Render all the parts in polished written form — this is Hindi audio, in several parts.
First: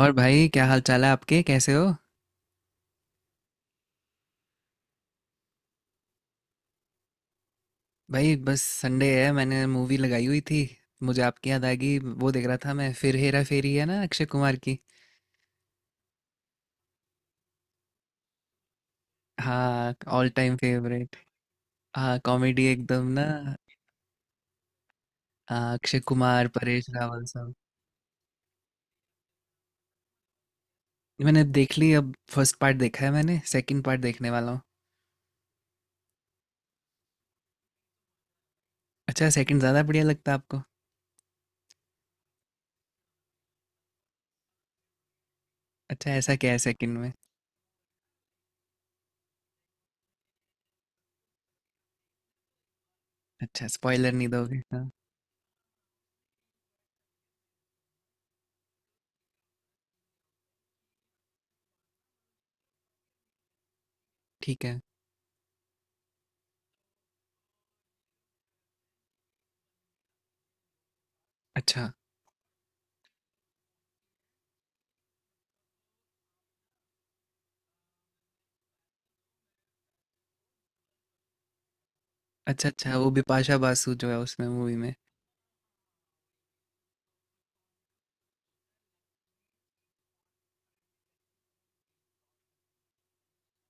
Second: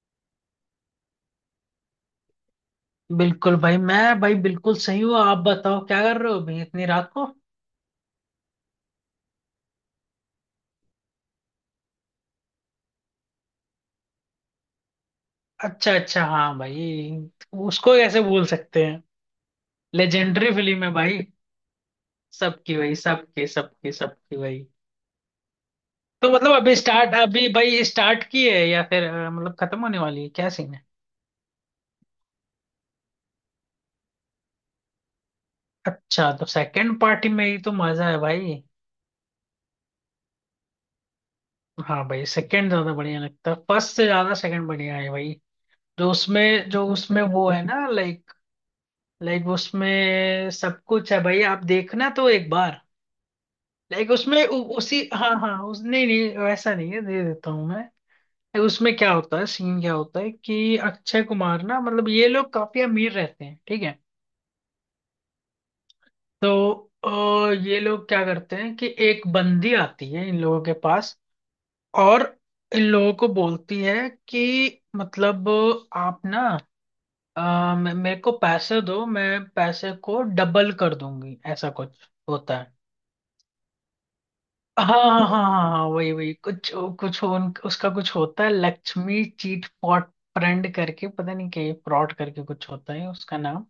और भाई क्या हाल चाल है आपके, कैसे हो। बिल्कुल भाई, मैं भाई बिल्कुल सही हूँ। आप बताओ क्या कर रहे हो भाई इतनी रात को। भाई बस संडे है, मैंने मूवी लगाई हुई थी। मुझे आपकी याद आ गई। वो देख रहा था मैं, फिर हेरा फेरी है ना, अक्षय कुमार की। अच्छा अच्छा, हाँ भाई। उसको कैसे भूल सकते हैं। हाँ, ऑल लेजेंडरी टाइम फिल्म है फेवरेट। भाई। हाँ, कॉमेडी सबकी भाई एकदम ना। सबकी सबकी सबकी भाई। हाँ, अक्षय तो कुमार, मतलब अभी परेश स्टार्ट रावल अभी सब। भाई स्टार्ट की है या फिर मतलब खत्म होने वाली है, क्या सीन है? मैंने देख ली। अब फर्स्ट पार्ट देखा है मैंने, सेकंड पार्ट देखने वाला हूँ। अच्छा, तो सेकंड पार्टी में ही तो मजा है भाई। अच्छा, सेकंड ज़्यादा बढ़िया लगता है आपको? हाँ भाई, सेकंड ज्यादा बढ़िया लगता है, फर्स्ट से ज्यादा सेकंड बढ़िया है भाई। जो अच्छा, ऐसा क्या है उसमें जो सेकंड में? उसमें वो है ना, लाइक। उसमें सब कुछ है भाई, आप देखना तो एक बार। अच्छा, लाइक स्पॉइलर नहीं उसमें दोगे। हाँ, उसी, हाँ हाँ, उस नहीं, नहीं वैसा नहीं है, दे देता हूँ मैं। Like, उसमें क्या होता है, सीन क्या होता है कि अक्षय कुमार ना मतलब ये लोग काफी अमीर रहते हैं, ठीक है। ठीक है। तो ये लोग क्या करते हैं कि एक बंदी आती है इन लोगों के पास। अच्छा और इन लोगों को बोलती है कि मतलब आप ना मेरे को पैसे दो, मैं पैसे को डबल कर दूंगी, ऐसा कुछ होता अच्छा। है। अच्छा, वो बिपाशा बासु जो है उसमें, मूवी हाँ में। हाँ हाँ। हाँ, वही वही कुछ, उसका कुछ होता है, लक्ष्मी चीट फॉट फ्रेंड करके, पता नहीं क्या फ्रॉड करके, कुछ होता है उसका नाम।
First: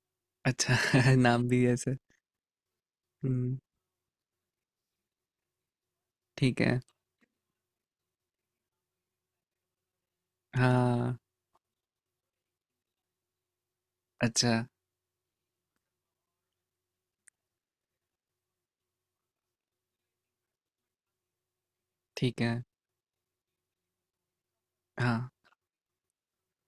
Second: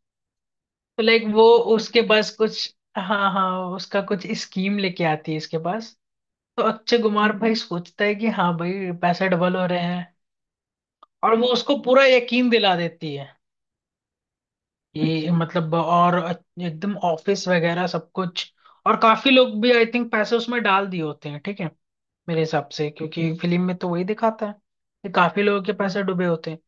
अच्छा तो लाइक वो, नाम भी ऐसे। उसके पास कुछ, हाँ हाँ, हम्म, उसका कुछ स्कीम लेके आती है इसके पास। ठीक तो है। अक्षय कुमार भाई सोचता है कि हाँ भाई पैसे डबल हो रहे हैं, हाँ, और वो उसको पूरा यकीन दिला देती है। अच्छा, ये मतलब, और एकदम ऑफिस वगैरह सब कुछ, और काफी लोग भी आई थिंक पैसे उसमें डाल दिए होते हैं, ठीक है। मेरे ठीक है, हिसाब से, क्योंकि फिल्म में तो वही दिखाता है कि हाँ। काफी लोगों के पैसे डूबे होते हैं।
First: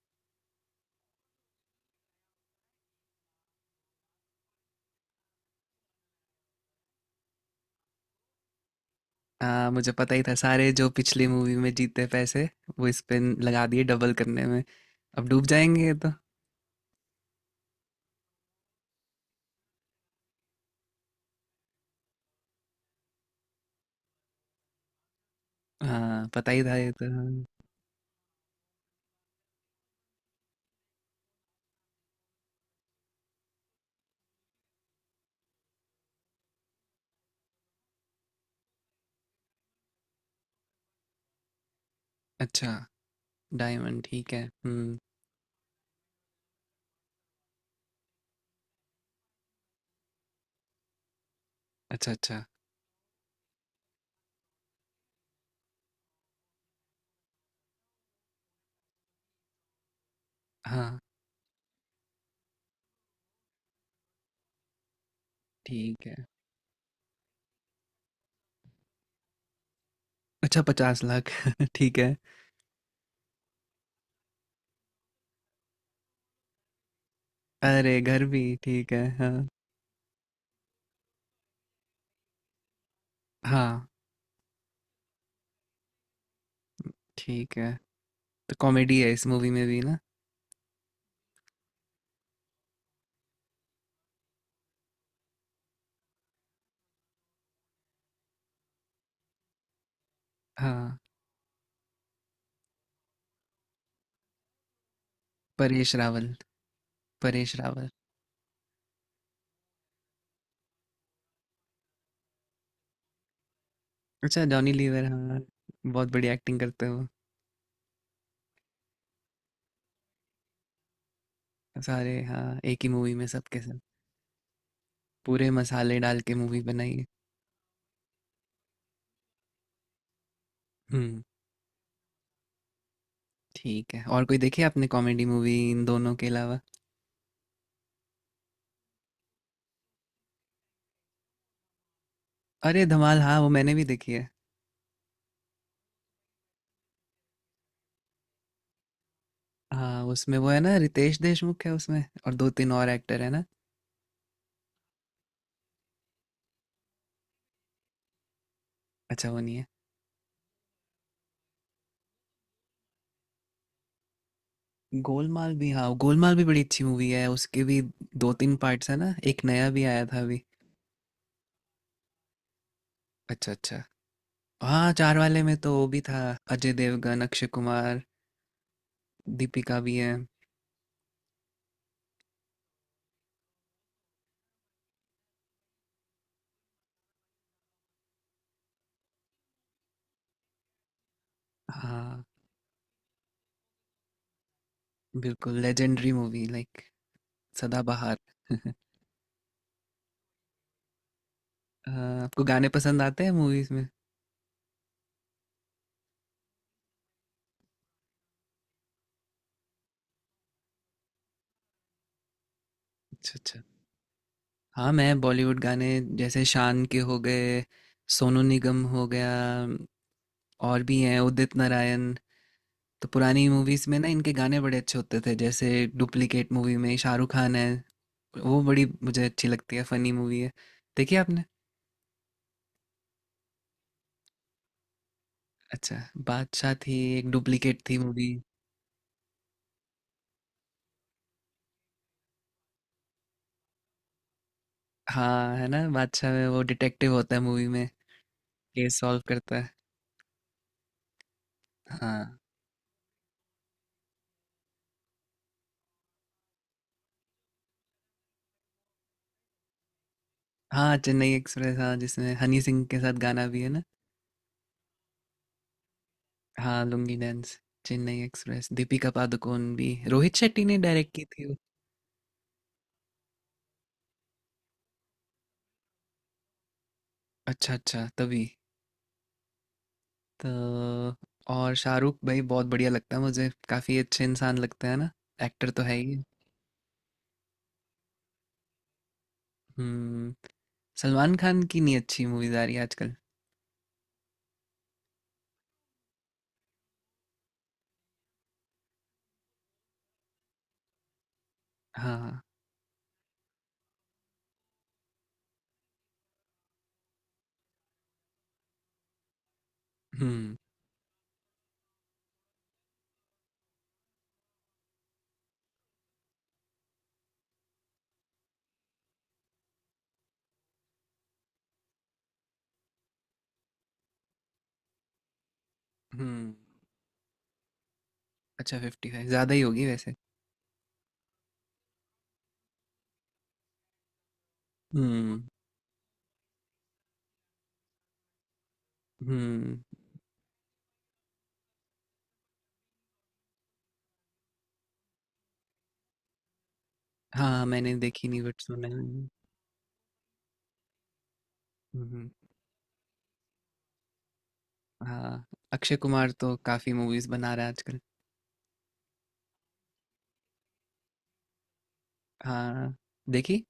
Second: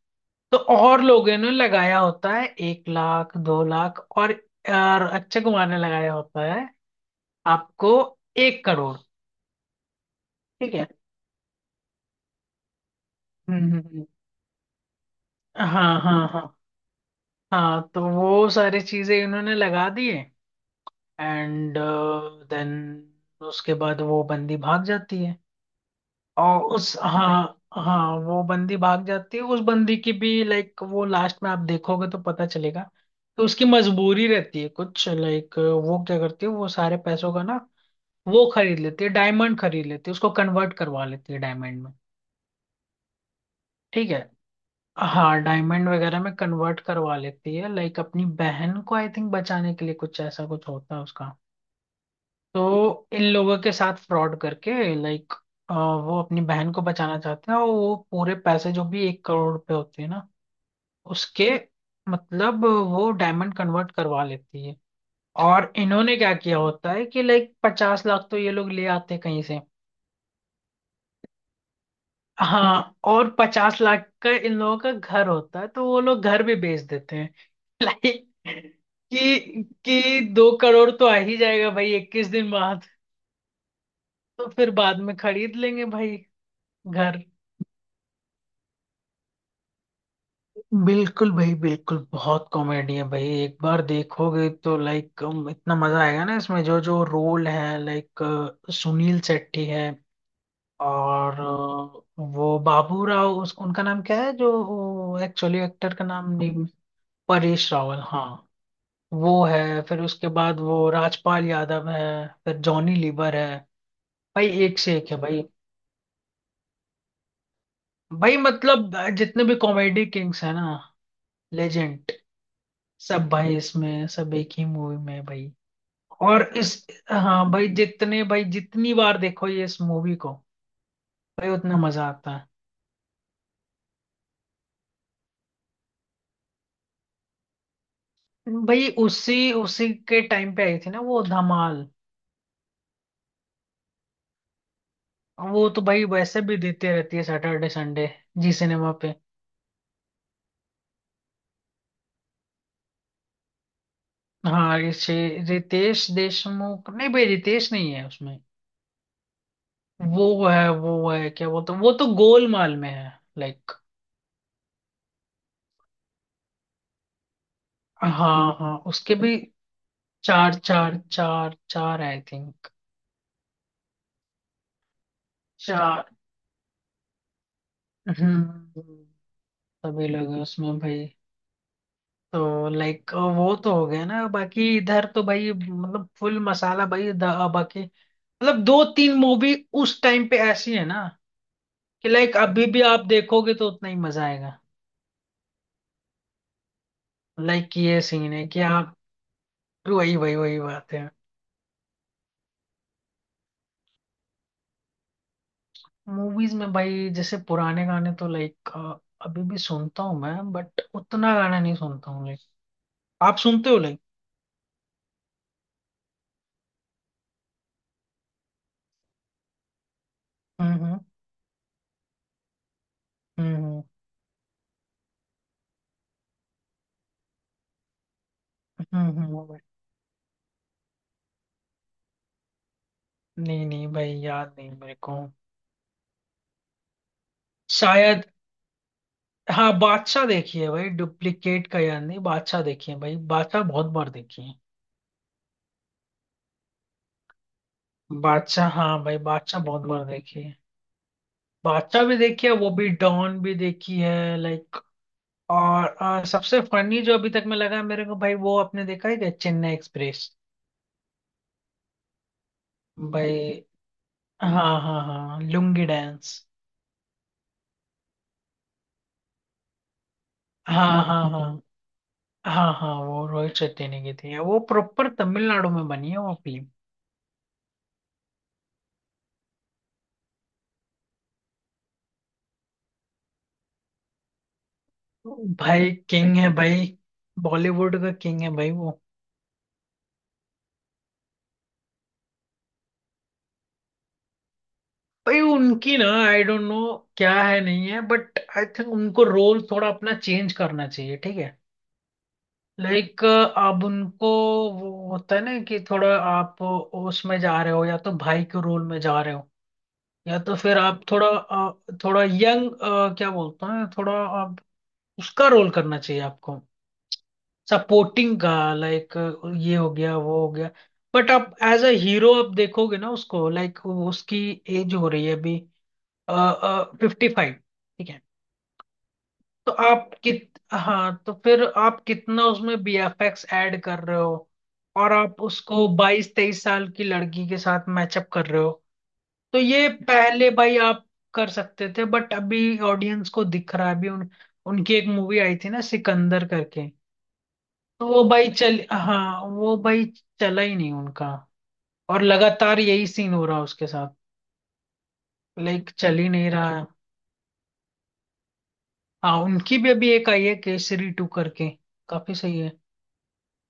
तो और लोगों ने लगाया होता है एक लाख दो लाख, और अक्षय कुमार ने लगाया होता है आपको एक करोड़। मुझे पता ही था, सारे ठीक है। जो पिछली मूवी में जीते पैसे वो इस पे हम्म लगा हम्म, दिए हम्म। डबल करने में। अब डूब जाएंगे ये हाँ तो। हाँ हाँ। हाँ, तो वो सारी चीजें इन्होंने लगा दी है। एंड देन उसके बाद वो बंदी भाग जाती है। हाँ, पता ही और था ये उस, तो, हाँ। हाँ हाँ, वो बंदी भाग जाती है, उस बंदी की भी लाइक वो लास्ट में आप देखोगे तो पता चलेगा। तो उसकी मजबूरी रहती है कुछ, लाइक वो क्या करती है, वो सारे पैसों का ना, वो खरीद लेती है डायमंड, खरीद लेती है, उसको कन्वर्ट करवा लेती है डायमंड में। अच्छा, डायमंड, ठीक है। ठीक है। हम्म। हाँ, डायमंड वगैरह में कन्वर्ट करवा लेती है लाइक अपनी बहन को आई थिंक बचाने के लिए कुछ, ऐसा कुछ होता है उसका। अच्छा अच्छा, तो इन लोगों के साथ फ्रॉड करके लाइक वो अपनी बहन को बचाना चाहते हैं, और वो पूरे पैसे जो भी एक करोड़ रुपए होते हैं ना हाँ, उसके, मतलब वो डायमंड कन्वर्ट करवा लेती है। और ठीक है। इन्होंने क्या किया होता है कि लाइक पचास लाख तो ये लोग ले आते हैं कहीं से। अच्छा, पचास लाख ठीक है। हाँ, और पचास लाख का इन लोगों का घर होता है, तो वो लोग घर भी बेच देते हैं। अरे, घर लाइक भी? ठीक है, हाँ। कि दो करोड़ तो आ ही जाएगा भाई इक्कीस दिन बाद, हाँ, तो फिर बाद में खरीद लेंगे भाई घर। ठीक है। तो कॉमेडी है इस मूवी में भी ना? बिल्कुल भाई, बिल्कुल, बहुत कॉमेडी है भाई, एक बार देखोगे तो लाइक इतना मजा आएगा ना, इसमें जो जो रोल है, लाइक सुनील शेट्टी है। हाँ, और वो बाबू राव, उस उनका नाम क्या है, जो एक्चुअली परेश एक्टर का रावल। नाम नहीं। परेश परेश रावल। रावल, हाँ। वो है, फिर उसके बाद वो राजपाल यादव है, फिर जॉनी लीवर है। अच्छा, भाई जॉनी एक से लीवर, एक है हाँ। भाई। बहुत बड़ी एक्टिंग करते हो। भाई मतलब जितने भी कॉमेडी किंग्स है ना, सारे, लेजेंड, हाँ, एक ही मूवी में सब भाई सबके सब। इसमें, सब एक ही मूवी में है पूरे भाई। मसाले डाल के और मूवी इस, बनाई है। हाँ भाई, जितने भाई जितनी बार देखो ये इस मूवी को हम्म। भाई, उतना मजा आता ठीक है, और कोई देखी है आपने कॉमेडी मूवी इन दोनों के अलावा? है। भाई उसी उसी के टाइम पे आई थी ना वो, धमाल। अरे धमाल, हाँ, वो मैंने भी देखी है। वो तो भाई वैसे भी देते रहती है सैटरडे संडे जी सिनेमा पे। हाँ, उसमें वो है ना, रितेश देशमुख है उसमें और दो तीन और एक्टर है ना। हाँ रितेश देशमुख, नहीं भाई रितेश नहीं है उसमें। अच्छा, वो नहीं है। वो है, वो है क्या बोलते, तो वो तो गोलमाल में है, लाइक। गोलमाल भी, हाँ, गोलमाल भी बड़ी अच्छी मूवी है, उसके भी। हाँ दो तीन हाँ, पार्ट्स है ना, उसके भी। एक नया भी आया था अभी। चार चार चार चार आई थिंक। अच्छा अच्छा। हाँ, चार वाले में तो वो भी चार। था, अजय देवगन, अक्षय कुमार। हम्म। दीपिका भी सभी है। लोग हैं उसमें भाई। तो लाइक वो तो हो गया ना, बाकी इधर तो भाई मतलब फुल मसाला भाई, बाकी मतलब दो तीन मूवी उस टाइम पे ऐसी है ना कि हाँ, लाइक अभी भी आप देखोगे तो उतना ही मजा आएगा। बिल्कुल लेजेंडरी मूवी, लाइक, लाइक ये सीन है सदाबहार। कि आप, वही वही वही बात है। अ, आपको गाने पसंद आते हैं मूवीज में? मूवीज में भाई जैसे पुराने गाने तो लाइक अभी भी सुनता हूँ मैं, बट उतना गाना नहीं सुनता हूँ लाइक अच्छा आप अच्छा। सुनते हो लाइक। हाँ, मैं बॉलीवुड गाने। जैसे शान के हो गए, सोनू निगम हो गया। हम्म और भी हम्म हैं, उदित नारायण। तो पुरानी हम्म मूवीज में ना, इनके गाने बड़े अच्छे होते थे, जैसे डुप्लीकेट मूवी में शाहरुख खान है, वो बड़ी मुझे अच्छी हम्म। लगती है, फनी मूवी है। देखी आपने? नहीं नहीं भाई, याद नहीं मेरे को। अच्छा, बादशाह थी, एक डुप्लीकेट थी शायद। मूवी। हाँ, बादशाह देखी है भाई, डुप्लीकेट का याद नहीं, बादशाह देखी है भाई, बादशाह बहुत बार देखी है। हाँ, है ना, बादशाह में वो डिटेक्टिव होता है मूवी में, बादशाह, ये हाँ भाई, सॉल्व करता बादशाह है। बहुत बार देखी है। बादशाह भी हाँ, देखी है, वो भी, डॉन भी देखी है लाइक। और सबसे फनी जो अभी तक में लगा मेरे को भाई वो, आपने देखा है क्या चेन्नई एक्सप्रेस? हाँ, चेन्नई एक्सप्रेस, हाँ, जिसमें हनी सिंह के साथ भाई, गाना भी है ना। हाँ हाँ हाँ, लुंगी डांस। हाँ, लुंगी डांस। चेन्नई एक्सप्रेस, दीपिका पादुकोण भी, रोहित शेट्टी ने हाँ डायरेक्ट हाँ की थी वो। हाँ। हाँ हाँ, वो रोहित शेट्टी ने की थी वो, प्रॉपर तमिलनाडु में बनी है वो फिल्म। अच्छा अच्छा, तभी। तो और शाहरुख भाई बहुत बढ़िया लगता है मुझे, काफी अच्छे इंसान लगते हैं ना। एक्टर तो भाई है ही। किंग है भाई, बॉलीवुड का किंग है भाई वो। हम्म। सलमान खान की नहीं अच्छी मूवीज आ रही आजकल। भाई उनकी ना, आई डोंट नो क्या है, नहीं है, बट आई थिंक उनको रोल थोड़ा अपना चेंज करना चाहिए ठीक है। हाँ। लाइक अब उनको, वो होता है ना कि थोड़ा आप उसमें जा रहे हो, या तो भाई के रोल में जा रहे हो, या हम्म, तो फिर आप थोड़ा थोड़ा यंग, क्या बोलते हैं, थोड़ा आप उसका रोल करना चाहिए आपको, सपोर्टिंग का लाइक, ये हो गया वो हो गया, बट आप एज अ हीरो आप देखोगे ना उसको, लाइक उसकी एज हो रही है अभी, हम्म। Fifty five. अच्छा, फिफ्टी फाइव ज्यादा ही तो होगी आप वैसे। कित हाँ, तो फिर आप कितना उसमें बीएफएक्स ऐड कर रहे हो, और हम्म। आप उसको बाईस तेईस साल की लड़की के साथ मैचअप कर रहे हो। तो हम्म। ये पहले भाई आप कर सकते थे, बट अभी ऑडियंस को दिख रहा है। अभी उन उनकी एक मूवी आई थी ना सिकंदर करके, हाँ, मैंने तो वो देखी नहीं भाई बट चल सुना है। हाँ वो भाई चला ही नहीं उनका, और हम्म। लगातार यही सीन हो रहा है उसके साथ, हाँ, लाइक अक्षय चल ही कुमार नहीं तो रहा है। काफी मूवीज बना रहा है आजकल। हाँ, उनकी भी अभी एक आई है केसरी टू करके, काफी सही है। हाँ, देखी।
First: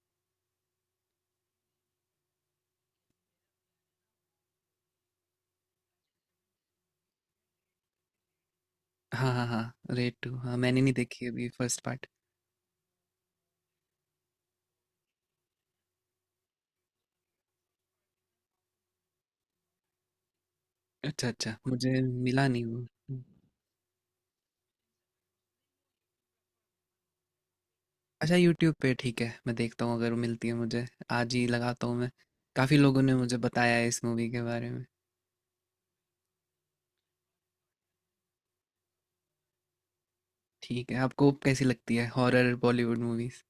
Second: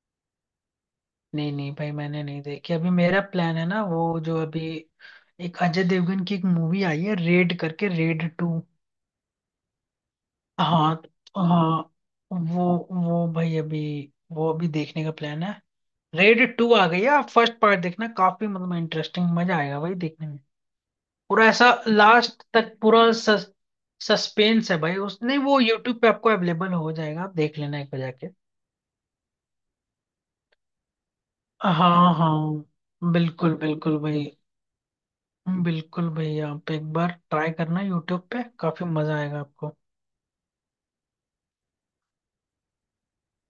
नहीं नहीं भाई, मैंने नहीं देखी अभी। मेरा प्लान है ना वो जो अभी, एक अजय देवगन की एक मूवी आई है रेड करके, रेड टू। हाँ हाँ हाँ, रेड टू, हाँ, मैंने नहीं हाँ देखी अभी हाँ। First part. वो वो भाई अभी वो अभी देखने का प्लान है। रेड टू आ गई है, आप फर्स्ट पार्ट देखना, काफी मतलब इंटरेस्टिंग, मजा आएगा भाई देखने में। अच्छा पूरा अच्छा, ऐसा मुझे लास्ट मिला नहीं तक वो। पूरा सस्पेंस है भाई उसने, वो यूट्यूब पे आपको अवेलेबल हो जाएगा, आप देख लेना एक बार जाके। अच्छा, यूट्यूब पे, ठीक है, मैं देखता हूँ अगर वो मिलती है मुझे। आज ही लगाता हूँ मैं। हाँ काफी लोगों हाँ, ने मुझे बिल्कुल बताया है बिल्कुल इस भाई, मूवी के बारे में। बिल्कुल भाई आप एक बार ट्राई करना यूट्यूब पे, काफी मजा आएगा आपको। ठीक है, आपको कैसी लगती है हॉरर बॉलीवुड मूवीज?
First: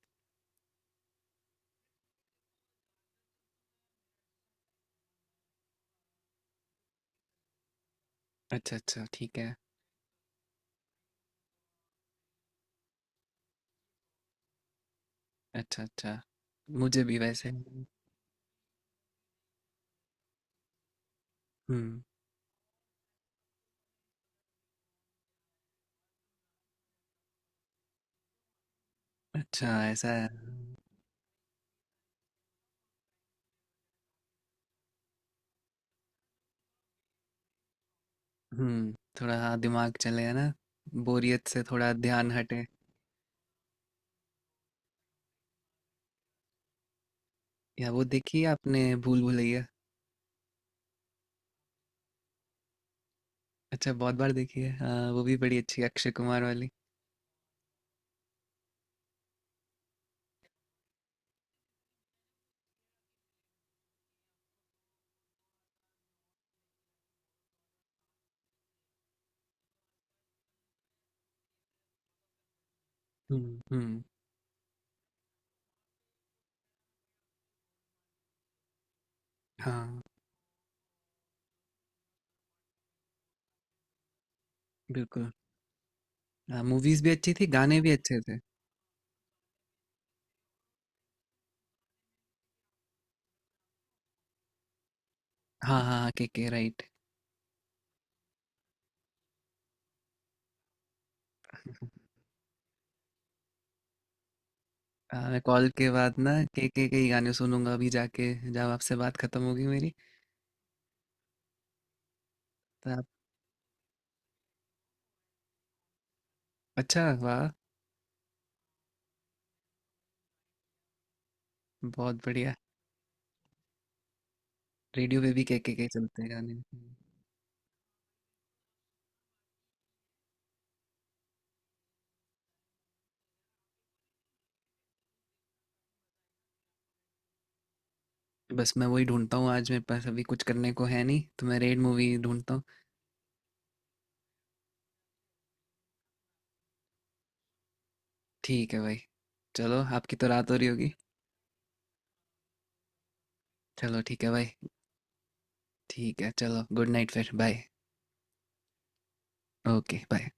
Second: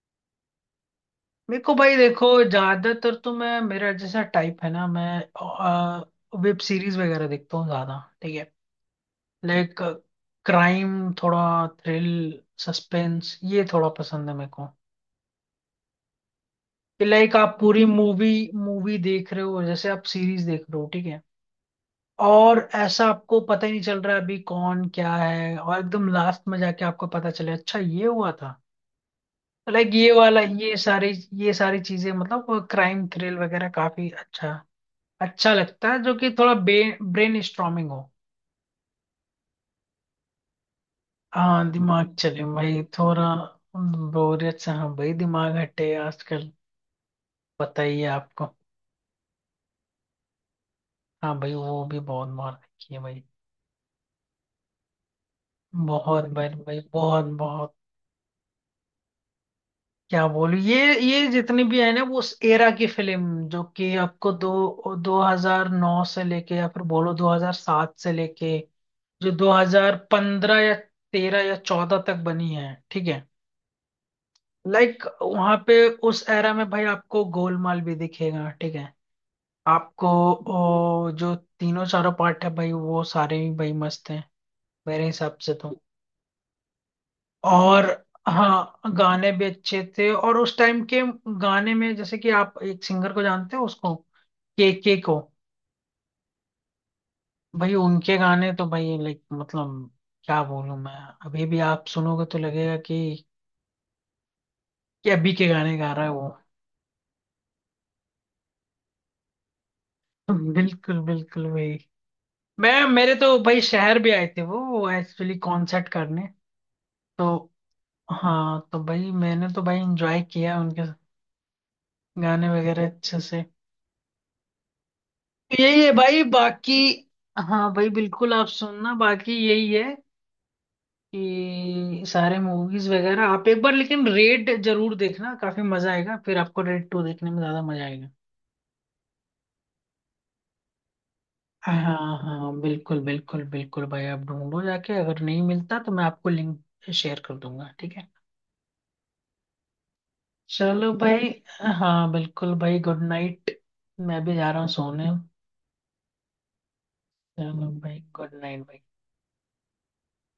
मेरे को भाई देखो, ज्यादातर तो मैं, मेरा जैसा टाइप है ना, मैं वेब सीरीज वगैरह देखता हूँ ज्यादा, ठीक है। अच्छा अच्छा, ठीक है। लाइक क्राइम, थोड़ा थ्रिल, सस्पेंस, ये थोड़ा पसंद है मेरे को। अच्छा अच्छा, मुझे कि भी लाइक वैसे। आप पूरी मूवी मूवी देख रहे हो जैसे आप सीरीज देख रहे हो ठीक है। हम्म। और ऐसा आपको पता ही नहीं चल रहा है अभी कौन क्या है, और एकदम लास्ट में जाके आपको पता चले अच्छा ये हुआ था। अच्छा, लाइक ये ऐसा है। वाला, ये सारी चीजें, मतलब क्राइम थ्रिल वगैरह काफी अच्छा, अच्छा लगता है, जो कि थोड़ा ब्रेन स्ट्रॉमिंग हो। हुँ, थोड़ा, हाँ, दिमाग चले, है ना? बोरियत से हाँ थोड़ा दिमाग ध्यान चले हटे। भाई थोड़ा, बोरियत से, हाँ भाई दिमाग हटे आजकल, पता या ही वो है देखी है आपको। आपने, भूल भुलैया? हाँ भाई वो भी बहुत मार रखी है भाई। अच्छा, बहुत बार देखी है। हाँ, वो भी बड़ी अच्छी है, अक्षय बहुत कुमार भाई वाली। भाई बहुत बहुत क्या बोलूं, ये जितनी भी है ना वो उस एरा की फिल्म, जो कि आपको दो 2009 से लेके, या फिर बोलो 2007 से लेके जो 2015 या 13 या 14 तक बनी है, ठीक है। हुँ, हुँ। लाइक वहां पे उस एरा में भाई आपको गोलमाल भी दिखेगा, ठीक है। हाँ, आपको, जो तीनों चारों पार्ट है भाई वो सारे ही भाई मस्त हैं मेरे बिल्कुल। हिसाब से तो। मूवीज़ भी अच्छी थी, गाने और, भी अच्छे थे। हाँ गाने भी अच्छे थे, और उस टाइम के गाने में जैसे कि आप एक सिंगर को जानते हो उसको, के को। हाँ, हाँ, हाँ, केके, राइट। भाई उनके गाने तो भाई लाइक मतलब, क्या बोलूं मैं, अभी भी आप सुनोगे तो लगेगा कि अभी मैं के कॉल गाने के गा रहा है बाद वो। ना केके के ही गाने सुनूँगा अभी जाके, जब आपसे बात खत्म होगी मेरी। बिल्कुल बिल्कुल वही, मैं तो आप। मेरे तो भाई शहर भी आए थे वो एक्चुअली कॉन्सर्ट करने अच्छा, तो, वाह! हाँ तो भाई मैंने तो भाई एंजॉय किया उनके बहुत गाने बढ़िया। वगैरह अच्छे से। रेडियो पे भी तो केके के यही के है चलते भाई हैं गाने। बाकी, हाँ भाई बिल्कुल आप सुनना, बाकी यही है कि सारे मूवीज वगैरह आप एक बार, लेकिन रेड जरूर देखना काफी मजा आएगा, फिर आपको रेड टू देखने में ज्यादा मजा आएगा। बस मैं वही ढूंढता हूँ। आज मेरे पास अभी कुछ करने को है नहीं, तो मैं रेड मूवी हाँ ढूंढता हाँ, हूँ। बिल्कुल बिल्कुल बिल्कुल भाई, आप ढूंढो जाके, अगर नहीं मिलता तो मैं आपको लिंक शेयर कर दूंगा, ठीक है। ठीक है भाई। चलो, आपकी तो रात हो रही होगी। चलो भाई, हाँ बिल्कुल भाई गुड नाइट, चलो, मैं ठीक है भी जा रहा भाई। हूँ सोने। ठीक है, चलो, गुड नाइट, फिर बाय। चलो भाई, गुड नाइट भाई। Okay, bye.